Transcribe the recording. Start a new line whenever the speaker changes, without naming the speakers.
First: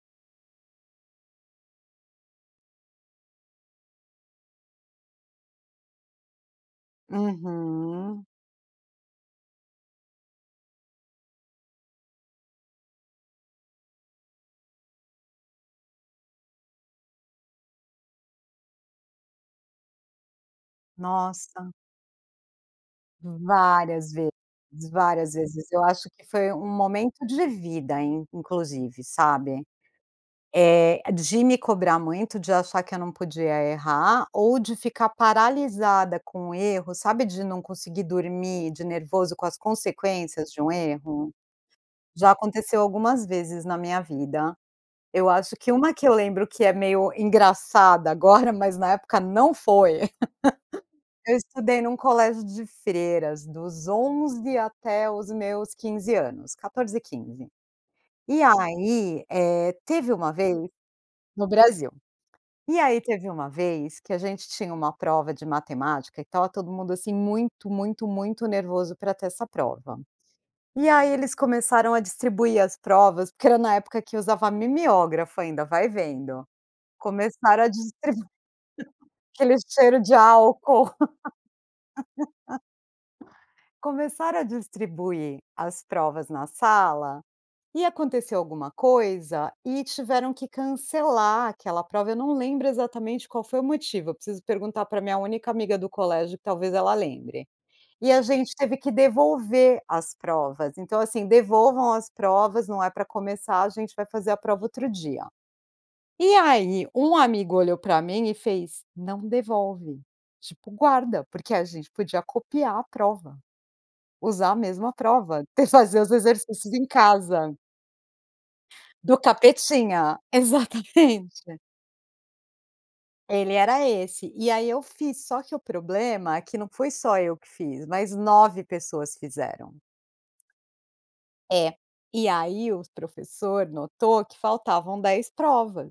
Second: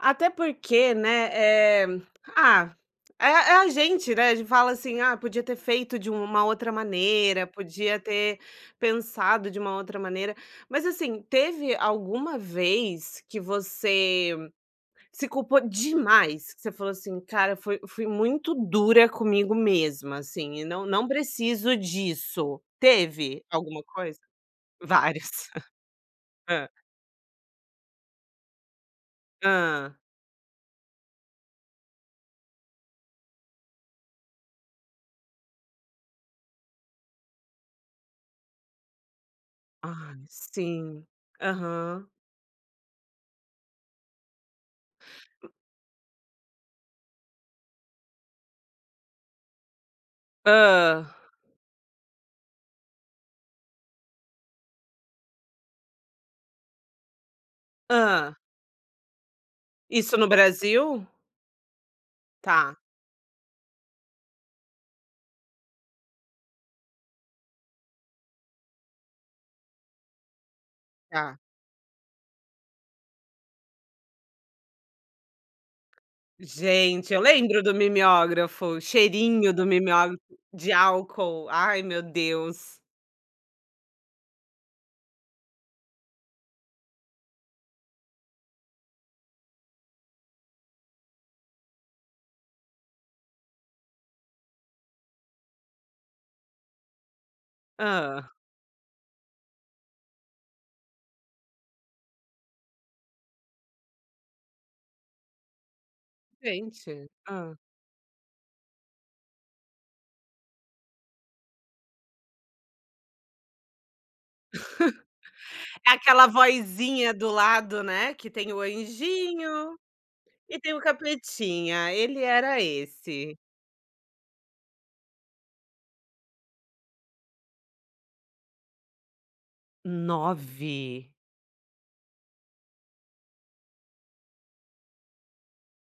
Até porque, né, eh, ah, é é a gente, né, a gente fala assim "Ah, podia ter feito de uma outra maneira, podia
Uhum.
ter pensado de uma outra maneira", mas assim teve alguma vez que você, se culpou demais, que você falou assim "Cara, foi fui muito dura comigo mesma assim e não não
Nossa.
preciso disso", teve? Alguma
Várias
coisa?
vezes, várias
Várias.
vezes. Eu acho que foi um
Hã.
momento de vida inclusive, sabe,
Hã.
eh, de me cobrar muito, de achar que eu não podia errar ou de ficar paralisada com erros, sabe, de não dormir de nervoso com as
Ah,
consequências de um
sim,
erro?
aham.
Já aconteceu algumas vezes na minha vida. Eu
Hum.
acho que um que eu lembro que é meio engraçada agora, mas na época não foi,
Hã.
eu estudei num colégio de freiras dos 11 até os meus 15 anos, 14, 15.
Hã.
E aí, eh, teve
Isso no
uma vez
Brasil?
no Brasil.
Tá.
E aí teve uma vez que a gente tinha uma prova de matemática e estava todo mundo, assim, muito, muito, muito nervoso pra ter essa prova, e aí eles
Tá.
começaram a distribuir as provas, porque era na época que usava mimiógrafo ainda, vai vendo.
Gente, eu lembro
Começaram a
do
distribuir,
mimiógrafo, cheirinho
aquele
do
cheiro de
mimiógrafo, de
álcool.
álcool, ai meu Deus.
Começaram a distribuir as provas na sala e aconteceu alguma coisa e tiveram que cancelar aquela prova, eu não lembro exatamente qual foi o motivo, preciso perguntar pra minha única amiga do colégio que talvez ela lembre. E a
Hã.
gente teve que devolver as provas, então assim devolvam as provas, não é pra começar, a gente vai fazer a prova outro dia. E aí,
Gente,
um amigo
hã.
olhou pra mim e fez, "Não devolve", tipo, guarda, porque a gente podia copiar a prova, usar a mesma prova, te
É
fazer os
aquela
exercícios em
vozinha do
casa.
lado, né, que tem o
Do
anjinho
capetinha,
e tem o
exatamente.
capetinha, ele era esse.
Ele era esse, e aí eu fiz só que o problema é que não foi só eu que fiz, mas 9 pessoas fizeram.
9?
É, e aí o professor notou que faltavam 10 provas.